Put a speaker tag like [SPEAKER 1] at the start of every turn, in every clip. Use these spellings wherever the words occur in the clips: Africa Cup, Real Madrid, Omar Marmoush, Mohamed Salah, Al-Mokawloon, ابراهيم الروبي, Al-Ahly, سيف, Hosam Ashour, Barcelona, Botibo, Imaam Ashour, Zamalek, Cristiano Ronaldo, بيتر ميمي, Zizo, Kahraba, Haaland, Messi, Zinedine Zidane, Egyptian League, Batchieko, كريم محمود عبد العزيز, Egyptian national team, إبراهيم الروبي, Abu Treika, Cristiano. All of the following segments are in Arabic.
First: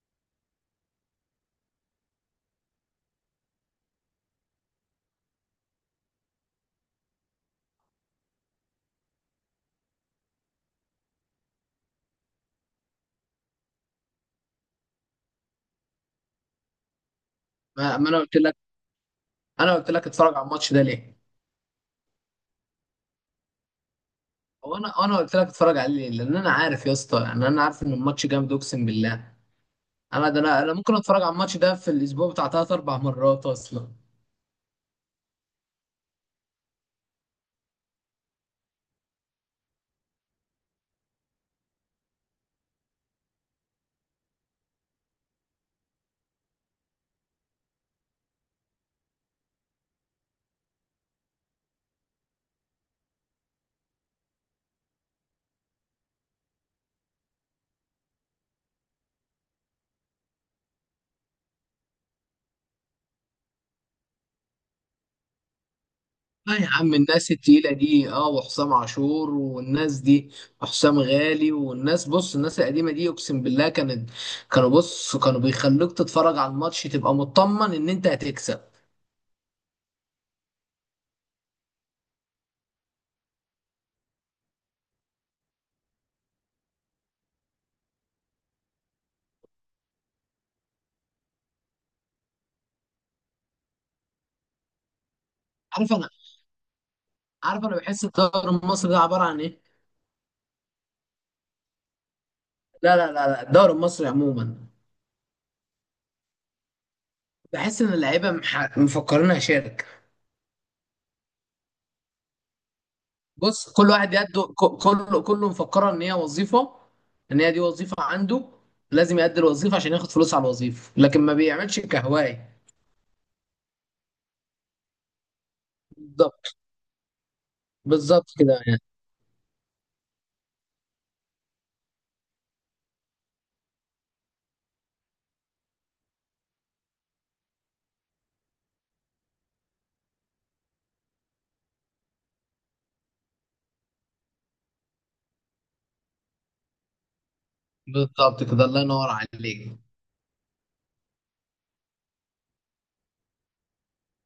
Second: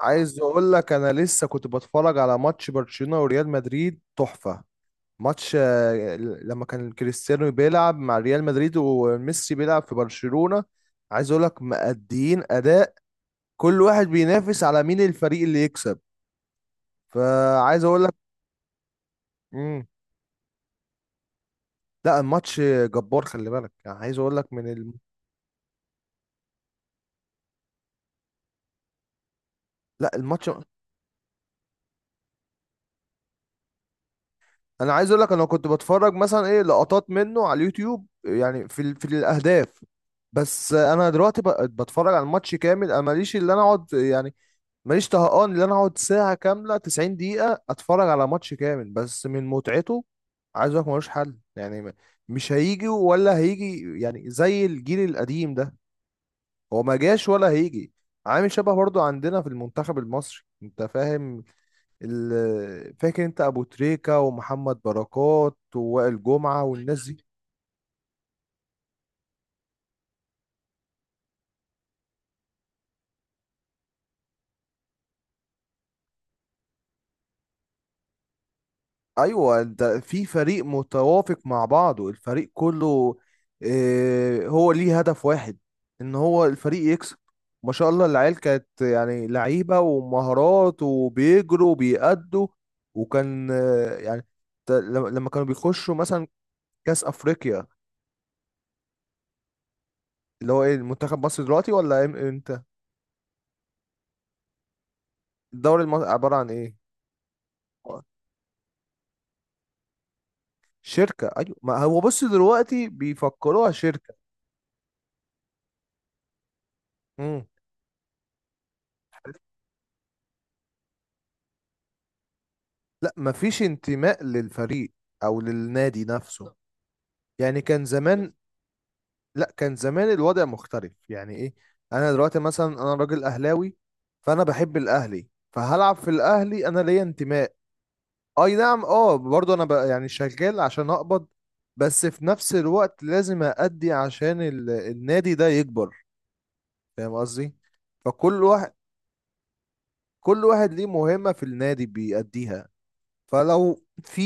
[SPEAKER 1] عايز اقول لك انا لسه كنت بتفرج على ماتش برشلونة وريال مدريد تحفة. ماتش آه، لما كان كريستيانو بيلعب مع ريال مدريد وميسي بيلعب في برشلونة. عايز اقول لك مأديين اداء. كل واحد بينافس على مين الفريق اللي يكسب. فعايز
[SPEAKER 2] ما
[SPEAKER 1] اقول
[SPEAKER 2] ما
[SPEAKER 1] لك.
[SPEAKER 2] انا قلت لك، انا
[SPEAKER 1] مم.
[SPEAKER 2] قلت لك اتفرج على الماتش ده ليه؟
[SPEAKER 1] لا الماتش جبار، خلي بالك يعني. عايز اقول لك من
[SPEAKER 2] هو انا قلت لك اتفرج عليه ليه؟ لان انا عارف يا اسطى، يعني انا عارف ان الماتش جامد اقسم بالله.
[SPEAKER 1] لا
[SPEAKER 2] انا ده
[SPEAKER 1] الماتش.
[SPEAKER 2] انا انا ممكن اتفرج على الماتش ده في الاسبوع بتاع ثلاث اربع مرات اصلا.
[SPEAKER 1] انا عايز اقول لك انا كنت بتفرج مثلا ايه لقطات منه على اليوتيوب، يعني في الاهداف. بس انا دلوقتي بتفرج على الماتش كامل، انا ماليش اللي انا اقعد يعني. ماليش طهقان اللي انا اقعد ساعة كاملة، 90 دقيقة اتفرج على ماتش كامل بس من متعته. عايز اقول لك ملوش حل، يعني مش هيجي ولا هيجي يعني زي الجيل القديم ده. هو ما جاش ولا هيجي. عامل شبه برضو عندنا في المنتخب المصري، انت فاهم؟ فاكر انت ابو تريكة ومحمد بركات ووائل
[SPEAKER 2] لا
[SPEAKER 1] جمعة
[SPEAKER 2] يا عم،
[SPEAKER 1] والناس دي؟
[SPEAKER 2] الناس التقيله دي، وحسام عاشور والناس دي، وحسام غالي والناس، بص الناس القديمه دي اقسم بالله كانت كانوا بص كانوا بيخلوك تتفرج على الماتش تبقى مطمن ان انت هتكسب.
[SPEAKER 1] ايوه، انت في فريق متوافق مع بعضه، الفريق كله. اه، هو ليه هدف واحد، ان هو الفريق يكسب. ما شاء الله العيال كانت يعني لعيبة ومهارات وبيجروا وبيأدوا. وكان اه يعني لما كانوا
[SPEAKER 2] عارف
[SPEAKER 1] بيخشوا
[SPEAKER 2] انا
[SPEAKER 1] مثلا كأس
[SPEAKER 2] عارف
[SPEAKER 1] أفريقيا.
[SPEAKER 2] انا بحس الدوري المصري ده عباره عن ايه.
[SPEAKER 1] اللي هو ايه، المنتخب مصر دلوقتي ولا امتى؟
[SPEAKER 2] لا لا لا لا، الدوري المصري عموما
[SPEAKER 1] الدوري المصري عبارة عن ايه؟
[SPEAKER 2] بحس ان اللعيبه مفكرينها شركه.
[SPEAKER 1] شركة، أيوة، ما هو بص دلوقتي بيفكروها
[SPEAKER 2] بص كل
[SPEAKER 1] شركة.
[SPEAKER 2] واحد كله مفكره ان هي وظيفه، ان
[SPEAKER 1] امم
[SPEAKER 2] هي دي وظيفه عنده، لازم يأدي الوظيفه عشان ياخد فلوس على الوظيفه، لكن ما بيعملش كهوايه.
[SPEAKER 1] لا، مفيش انتماء للفريق أو للنادي نفسه.
[SPEAKER 2] بالظبط.
[SPEAKER 1] يعني كان
[SPEAKER 2] بالظبط
[SPEAKER 1] زمان.
[SPEAKER 2] كده يعني.
[SPEAKER 1] لا، كان زمان الوضع مختلف، يعني إيه، أنا دلوقتي مثلا أنا راجل أهلاوي، فأنا بحب الأهلي فهلعب في الأهلي، أنا ليا انتماء. أي نعم، أه، برضه أنا بقى يعني شغال عشان أقبض، بس في نفس الوقت لازم أأدي عشان النادي ده يكبر. فاهم قصدي؟
[SPEAKER 2] بالظبط
[SPEAKER 1] فكل
[SPEAKER 2] كده،
[SPEAKER 1] واحد،
[SPEAKER 2] الله ينور عليك.
[SPEAKER 1] كل واحد ليه مهمة في النادي بيأديها. فلو في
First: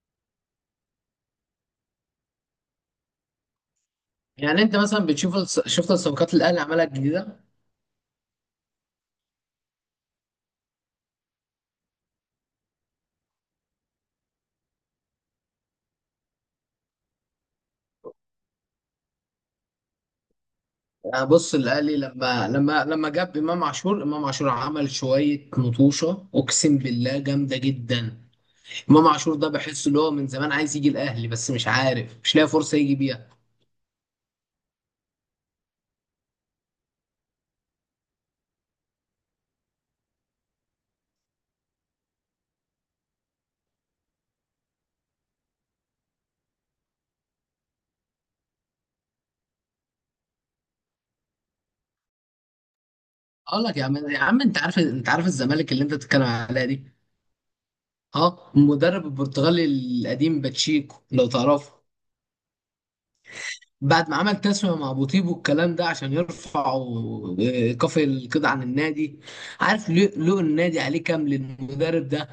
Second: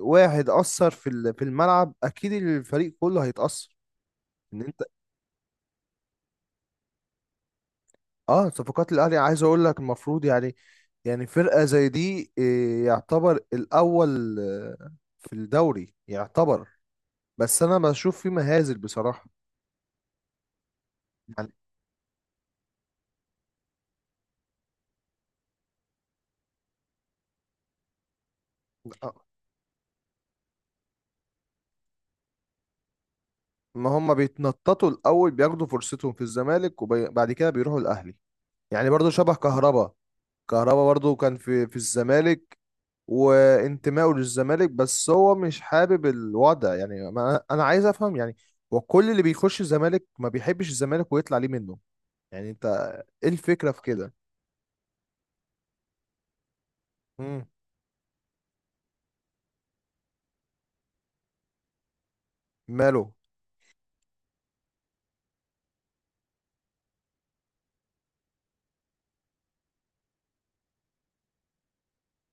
[SPEAKER 1] واحد أثر في الملعب، أكيد الفريق كله هيتأثر. إن
[SPEAKER 2] يعني انت
[SPEAKER 1] أنت
[SPEAKER 2] مثلا بتشوف شفت الصفقات اللي الاهلي عملها الجديده.
[SPEAKER 1] أه، صفقات الأهلي عايز أقول لك المفروض يعني، يعني فرقة زي دي إيه، يعتبر الأول آه، في الدوري يعتبر. بس أنا بشوف في مهازل بصراحة.
[SPEAKER 2] يعني
[SPEAKER 1] يعني
[SPEAKER 2] بص الاهلي لما جاب امام عاشور، امام عاشور عمل شويه نطوشه اقسم بالله جامده جدا. امام
[SPEAKER 1] آه،
[SPEAKER 2] عاشور ده بحس اللي هو من زمان عايز يجي الاهلي، بس مش عارف، مش لاقي فرصه يجي بيها.
[SPEAKER 1] ما هم بيتنططوا الأول بياخدوا فرصتهم في الزمالك وبعد كده بيروحوا الأهلي. يعني برضو شبه كهربا. كهربا برضو كان في الزمالك وانتمائه للزمالك، بس هو مش حابب الوضع، يعني ما انا عايز افهم يعني. وكل اللي بيخش الزمالك ما بيحبش الزمالك ويطلع ليه منه. يعني انت ايه
[SPEAKER 2] اقول
[SPEAKER 1] الفكرة
[SPEAKER 2] لك
[SPEAKER 1] في
[SPEAKER 2] يا عم،
[SPEAKER 1] كده؟
[SPEAKER 2] يا عم انت عارف الزمالك اللي انت بتتكلم عليها دي.
[SPEAKER 1] مم.
[SPEAKER 2] ها المدرب البرتغالي القديم باتشيكو، لو تعرفه،
[SPEAKER 1] ماله؟
[SPEAKER 2] بعد ما عمل تسوية مع بوتيبو الكلام ده عشان يرفعوا كفر القيد عن النادي، عارف لو النادي عليه كام للمدرب ده؟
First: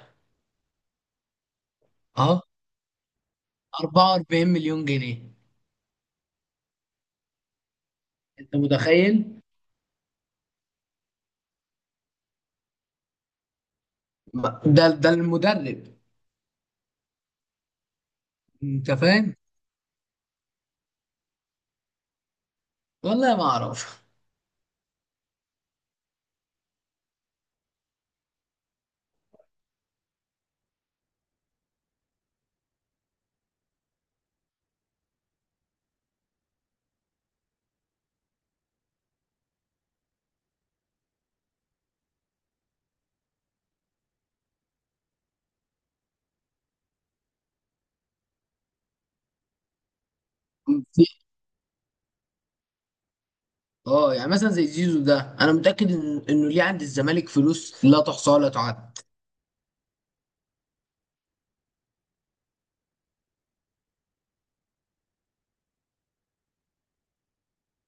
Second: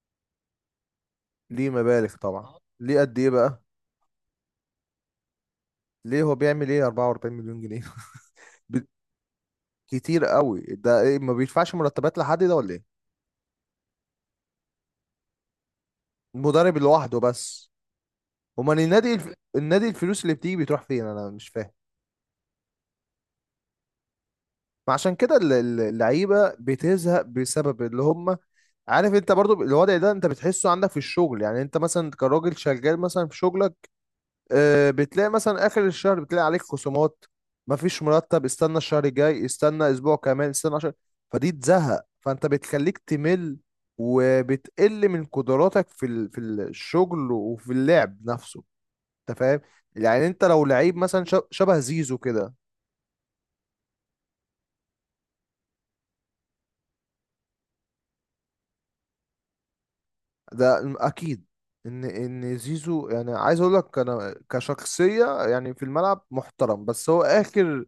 [SPEAKER 1] ليه مبالغ
[SPEAKER 2] اه،
[SPEAKER 1] طبعا. ليه قد ايه بقى؟
[SPEAKER 2] 44 مليون جنيه.
[SPEAKER 1] ليه هو بيعمل ايه 44 مليون جنيه؟
[SPEAKER 2] انت
[SPEAKER 1] ب-
[SPEAKER 2] متخيل؟
[SPEAKER 1] كتير قوي ده، إيه، ما بيدفعش مرتبات لحد ده ولا ايه؟
[SPEAKER 2] ده المدرب.
[SPEAKER 1] المدرب لوحده بس؟ امال
[SPEAKER 2] انت
[SPEAKER 1] النادي
[SPEAKER 2] فاهم،
[SPEAKER 1] النادي، الفلوس اللي بتيجي بتروح فين؟ انا مش فاهم.
[SPEAKER 2] والله ما اعرف.
[SPEAKER 1] ما عشان كده اللعيبه بتزهق بسبب اللي هم. عارف انت برضو الوضع ده، انت بتحسه عندك في الشغل، يعني انت مثلا كراجل شغال مثلا في شغلك. آه، بتلاقي مثلا اخر الشهر بتلاقي عليك خصومات، مفيش مرتب، استنى الشهر الجاي، استنى اسبوع كمان، استنى عشر. فدي تزهق، فانت بتخليك تمل وبتقل من قدراتك في الشغل وفي اللعب نفسه. انت فاهم؟ يعني انت لو لعيب مثلا شبه زيزو كده.
[SPEAKER 2] اه، يعني مثلا زي زيزو ده، انا متاكد انه ليه عند الزمالك فلوس لا تحصى ولا تعد.
[SPEAKER 1] اكيد ان ان زيزو، يعني عايز اقول لك انا كشخصيه يعني في الملعب محترم، بس هو اخر،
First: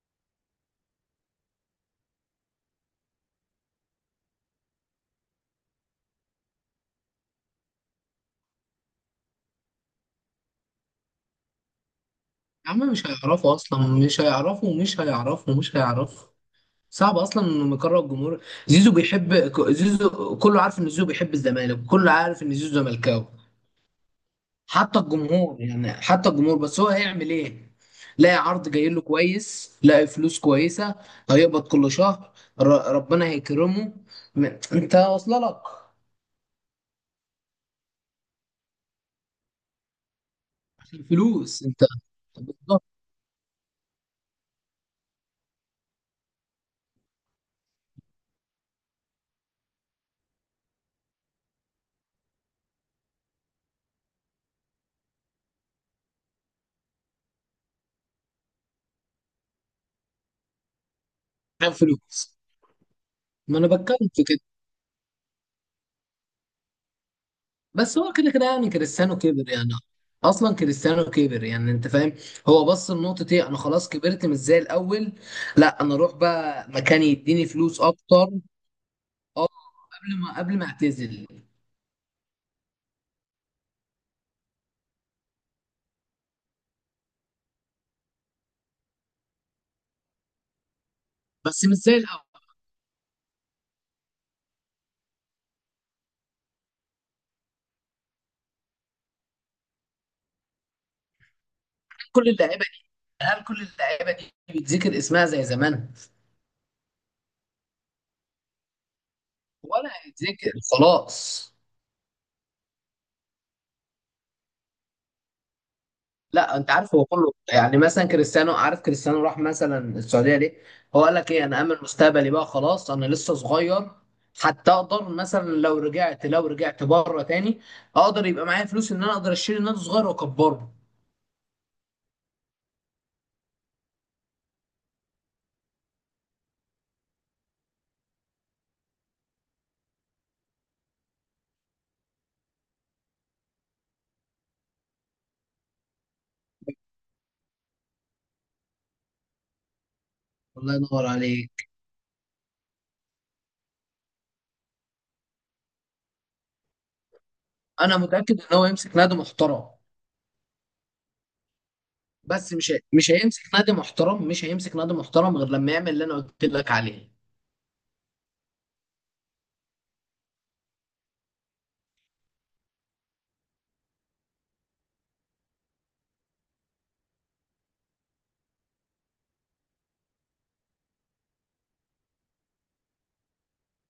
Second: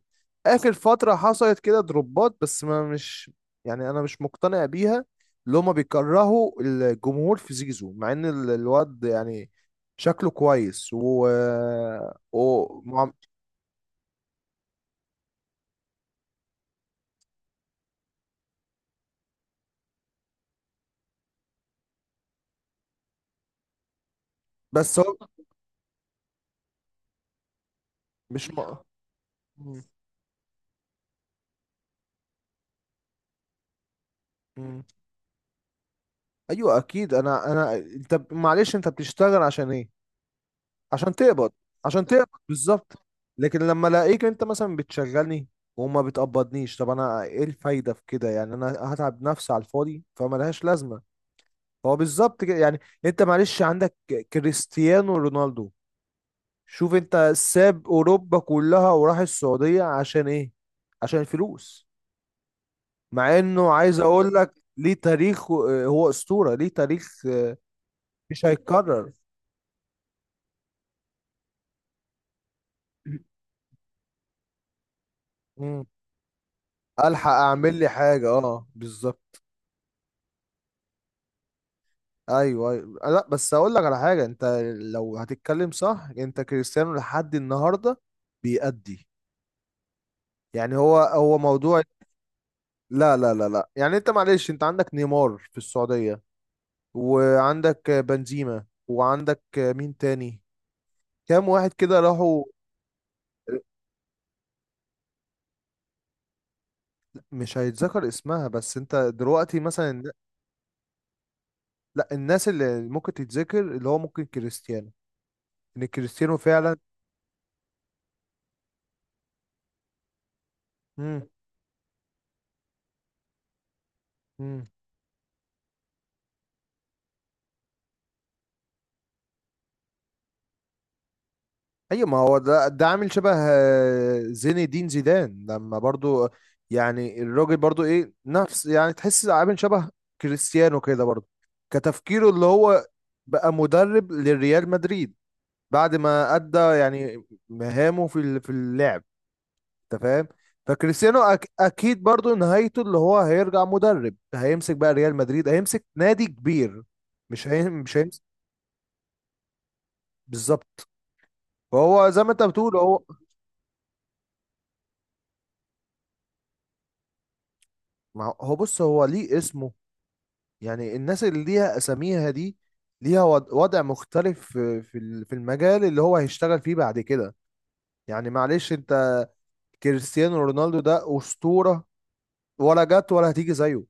[SPEAKER 1] اخر فتره حصلت كده دروبات بس ما مش، يعني انا مش مقتنع بيها. اللي هما بيكرهوا الجمهور في زيزو، مع ان الواد يعني شكله كويس و...
[SPEAKER 2] يا عم مش
[SPEAKER 1] مع-
[SPEAKER 2] هيعرفوا اصلا، مش هيعرفوا، مش هيعرفوا، مش هيعرفوا. صعب اصلا انه يقرر الجمهور. زيزو بيحب زيزو، كله عارف ان زيزو بيحب الزمالك، كله عارف ان زيزو زملكاوي
[SPEAKER 1] بس
[SPEAKER 2] حتى
[SPEAKER 1] هو
[SPEAKER 2] الجمهور، يعني حتى الجمهور. بس هو هيعمل ايه؟ لاقي
[SPEAKER 1] مش
[SPEAKER 2] عرض
[SPEAKER 1] م...
[SPEAKER 2] جاي له كويس،
[SPEAKER 1] مم.
[SPEAKER 2] لاقي فلوس كويسه، هيقبض كل شهر، ربنا هيكرمه. م-
[SPEAKER 1] مم.
[SPEAKER 2] انت واصله لك.
[SPEAKER 1] ايوه اكيد. انا انت معلش انت بتشتغل عشان ايه؟
[SPEAKER 2] عشان
[SPEAKER 1] عشان تقبض.
[SPEAKER 2] فلوس انت.
[SPEAKER 1] عشان تقبض بالظبط. لكن لما الاقيك انت مثلا بتشغلني وما بتقبضنيش، طب انا ايه الفايده في كده؟ يعني انا هتعب نفسي على الفاضي فما لهاش لازمه. هو بالظبط كده يعني. انت معلش عندك كريستيانو رونالدو. شوف انت، ساب اوروبا كلها وراح السعوديه عشان ايه؟ عشان
[SPEAKER 2] كان
[SPEAKER 1] الفلوس.
[SPEAKER 2] فلوس.
[SPEAKER 1] مع
[SPEAKER 2] ما انا
[SPEAKER 1] انه عايز
[SPEAKER 2] بتكلم في
[SPEAKER 1] اقول
[SPEAKER 2] كده،
[SPEAKER 1] لك ليه تاريخ، هو اسطوره ليه تاريخ آه،
[SPEAKER 2] بس هو كده كده
[SPEAKER 1] مش
[SPEAKER 2] يعني
[SPEAKER 1] هيتكرر.
[SPEAKER 2] كريستيانو كبر يعني، اصلا كريستيانو كبر يعني انت فاهم. هو بص لنقطة ايه، انا خلاص كبرت مش زي الاول، لا
[SPEAKER 1] مم.
[SPEAKER 2] انا اروح بقى مكان
[SPEAKER 1] الحق
[SPEAKER 2] يديني
[SPEAKER 1] اعمل
[SPEAKER 2] فلوس
[SPEAKER 1] لي حاجه،
[SPEAKER 2] اكتر.
[SPEAKER 1] اه بالظبط.
[SPEAKER 2] اه، قبل ما اعتزل.
[SPEAKER 1] ايوه ايوه، لا بس اقول لك على حاجه، انت لو هتتكلم صح، انت كريستيانو لحد النهارده بيأدي. يعني هو هو
[SPEAKER 2] بس مش
[SPEAKER 1] موضوع.
[SPEAKER 2] زي الاول.
[SPEAKER 1] لا لا لا لا، يعني انت معلش، انت عندك نيمار في السعوديه، وعندك بنزيما، وعندك مين تاني، كام واحد كده
[SPEAKER 2] كل
[SPEAKER 1] راحوا.
[SPEAKER 2] اللعيبة دي، هل كل اللعيبة دي بيتذكر اسمها زي زمان،
[SPEAKER 1] مش هيتذكر اسمها، بس انت دلوقتي
[SPEAKER 2] ولا
[SPEAKER 1] مثلا،
[SPEAKER 2] هيتذكر؟ خلاص.
[SPEAKER 1] لا، الناس اللي ممكن تتذكر اللي هو ممكن كريستيانو، ان كريستيانو
[SPEAKER 2] لا انت
[SPEAKER 1] فعلا.
[SPEAKER 2] عارف هو كله، يعني مثلا كريستيانو، عارف كريستيانو راح مثلا السعوديه ليه؟ هو قال
[SPEAKER 1] مم.
[SPEAKER 2] لك ايه، انا امن مستقبلي بقى خلاص، انا لسه صغير،
[SPEAKER 1] مم.
[SPEAKER 2] حتى اقدر مثلا لو رجعت، لو رجعت بره تاني اقدر يبقى معايا فلوس ان انا اقدر اشيل نادي صغير واكبره.
[SPEAKER 1] ايوه ما هو ده ده عامل شبه آه، زين الدين زيدان لما برضو، يعني الراجل برضو ايه نفس يعني، تحس عامل شبه كريستيانو كده برضو. كتفكيره اللي هو بقى مدرب للريال مدريد بعد ما ادى يعني مهامه في اللعب. انت فاهم؟
[SPEAKER 2] الله ينور
[SPEAKER 1] فكريستيانو أك
[SPEAKER 2] عليك.
[SPEAKER 1] اكيد برضو نهايته اللي هو هيرجع مدرب، هيمسك بقى ريال مدريد، هيمسك نادي كبير.
[SPEAKER 2] انا
[SPEAKER 1] مش هيمسك.
[SPEAKER 2] متاكد ان هو يمسك نادي محترم،
[SPEAKER 1] بالظبط. فهو زي ما انت
[SPEAKER 2] بس
[SPEAKER 1] بتقول. هو
[SPEAKER 2] مش هيمسك نادي محترم، مش هيمسك نادي محترم غير لما يعمل اللي انا قلت لك عليه.
[SPEAKER 1] ما هو هو بص، هو ليه اسمه. يعني الناس اللي ليها اساميها دي ليها وضع مختلف في في المجال اللي هو هيشتغل فيه بعد كده. يعني معلش انت، كريستيانو رونالدو ده اسطورة، ولا جت ولا هتيجي زيه.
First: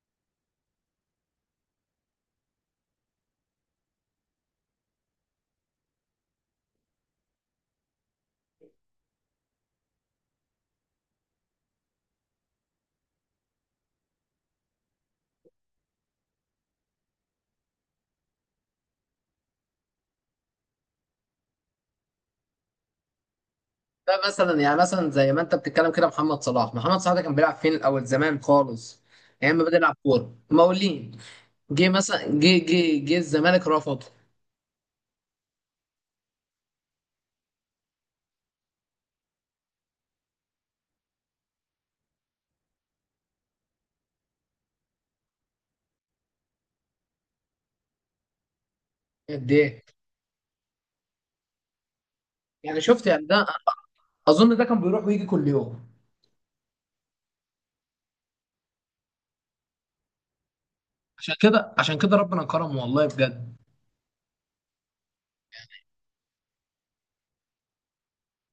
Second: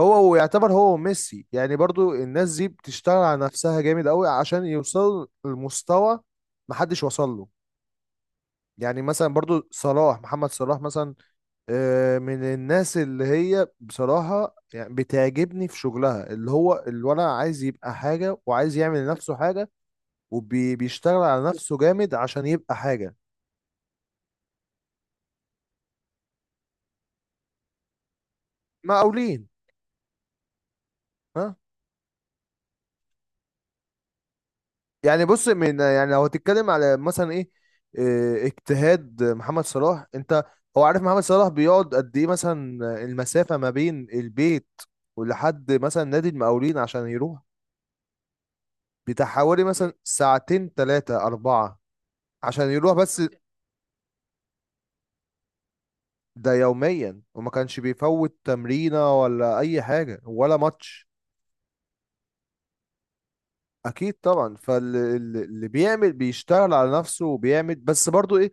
[SPEAKER 1] هو ويعتبر هو ميسي، يعني برضو الناس دي بتشتغل على نفسها جامد قوي عشان يوصلوا لمستوى محدش وصل له. يعني مثلا برضو صلاح، محمد صلاح مثلا آه، من الناس اللي هي بصراحة يعني بتعجبني في شغلها، اللي هو الولد عايز يبقى حاجة وعايز يعمل لنفسه حاجة، وبيشتغل على نفسه جامد عشان يبقى حاجة.
[SPEAKER 2] ده مثلا، يعني مثلا زي ما انت بتتكلم كده، محمد صلاح، محمد صلاح ده كان بيلعب فين الاول زمان خالص؟
[SPEAKER 1] مقاولين.
[SPEAKER 2] ايام ما بدأ يلعب كوره مقاولين.
[SPEAKER 1] ها؟
[SPEAKER 2] جه مثلا، جه الزمالك رفضه.
[SPEAKER 1] يعني بص، من يعني لو هتتكلم على مثلا ايه آه، اجتهاد محمد صلاح، انت هو عارف محمد صلاح بيقعد قد ايه مثلا؟ المسافة ما بين البيت ولحد مثلا نادي المقاولين عشان يروح بتاع
[SPEAKER 2] قد
[SPEAKER 1] حوالي
[SPEAKER 2] ايه؟
[SPEAKER 1] مثلا ساعتين تلاتة أربعة، عشان
[SPEAKER 2] يعني
[SPEAKER 1] يروح
[SPEAKER 2] شفت
[SPEAKER 1] بس.
[SPEAKER 2] يعني، ده اظن ده كان بيروح ويجي كل يوم.
[SPEAKER 1] ده يوميا، وما كانش بيفوت تمرينة ولا أي حاجة ولا ماتش.
[SPEAKER 2] عشان كده، عشان كده ربنا كرمه والله بجد.
[SPEAKER 1] أكيد طبعا. فاللي بيعمل بيشتغل على نفسه وبيعمل، بس برضو إيه،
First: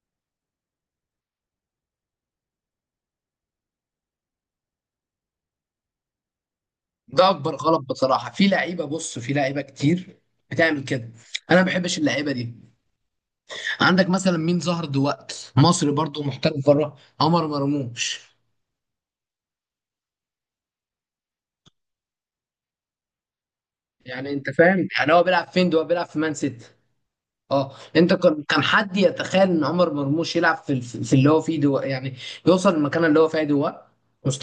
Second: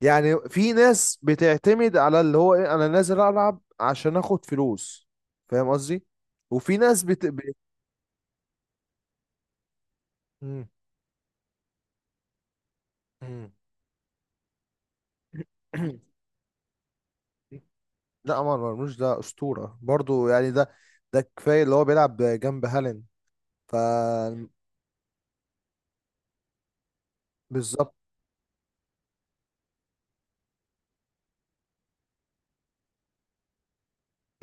[SPEAKER 1] يعني في ناس بتعتمد على اللي هو إيه، أنا نازل ألعب عشان آخد فلوس. فاهم قصدي؟ وفي ناس
[SPEAKER 2] ده اكبر غلط بصراحه، في لعيبه، بص في لعيبه كتير
[SPEAKER 1] مم.
[SPEAKER 2] بتعمل كده، انا ما بحبش اللعيبه دي.
[SPEAKER 1] مم.
[SPEAKER 2] عندك مثلا مين ظهر دلوقتي مصري برضه محترف بره؟ عمر مرموش.
[SPEAKER 1] لا، عمر مرموش ده أسطورة برضو يعني. ده ده كفاية اللي هو بيلعب جنب هالاند. ف
[SPEAKER 2] يعني انت فاهم يعني هو بيلعب فين ده، هو بيلعب في مان سيتي. اه،
[SPEAKER 1] بالظبط.
[SPEAKER 2] انت كان حد يتخيل ان عمر مرموش يلعب في اللي هو فيه دو يعني، يوصل للمكان اللي هو فيه دو؟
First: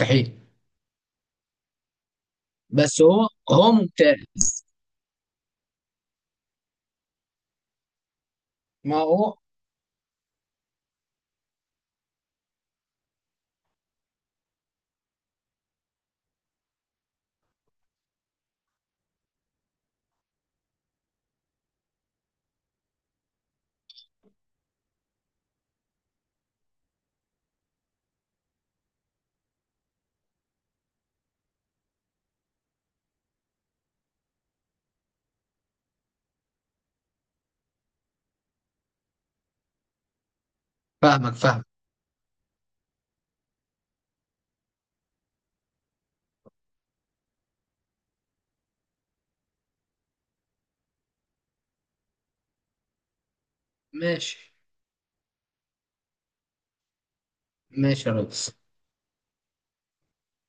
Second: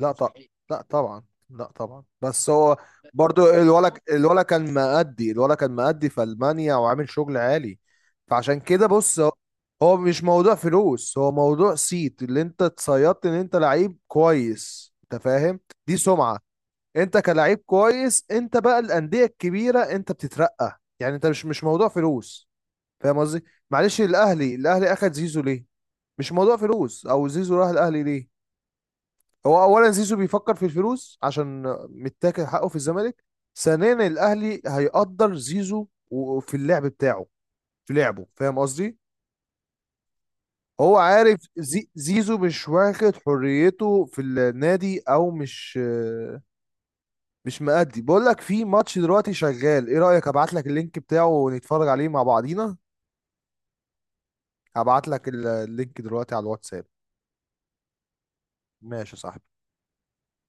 [SPEAKER 1] لا طبعا مستحيل. لا طبعا. لا طبعا بس هو
[SPEAKER 2] بس هو
[SPEAKER 1] برضو
[SPEAKER 2] هو
[SPEAKER 1] الولا
[SPEAKER 2] ممتاز.
[SPEAKER 1] كان مأدي، كان مأدي في ألمانيا وعامل شغل عالي. فعشان كده
[SPEAKER 2] ما
[SPEAKER 1] بص هو،
[SPEAKER 2] هو.
[SPEAKER 1] هو مش موضوع فلوس، هو موضوع صيت، اللي انت اتصيدت ان انت لعيب كويس. انت فاهم؟ دي سمعة. انت كلاعب كويس انت، بقى الأندية الكبيرة انت بتترقى، يعني انت مش موضوع فلوس. فاهم قصدي؟ معلش الأهلي، الأهلي أخد زيزو ليه؟ مش موضوع فلوس. او زيزو راح الأهلي ليه؟ هو اولا زيزو بيفكر في الفلوس عشان متاكل حقه في الزمالك. ثانيا الاهلي هيقدر زيزو في اللعب بتاعه، في لعبه. فاهم قصدي؟ هو
[SPEAKER 2] فاهمك
[SPEAKER 1] عارف
[SPEAKER 2] فاهمك.
[SPEAKER 1] زي زيزو مش واخد حريته في النادي، او مش، مش مأدي. بقول لك في ماتش دلوقتي شغال، ايه رأيك ابعت لك اللينك بتاعه ونتفرج عليه مع بعضينا؟
[SPEAKER 2] ماشي.
[SPEAKER 1] هبعت لك اللينك دلوقتي على الواتساب.
[SPEAKER 2] ماشي يا ريس.
[SPEAKER 1] ماشي يا صاحبي.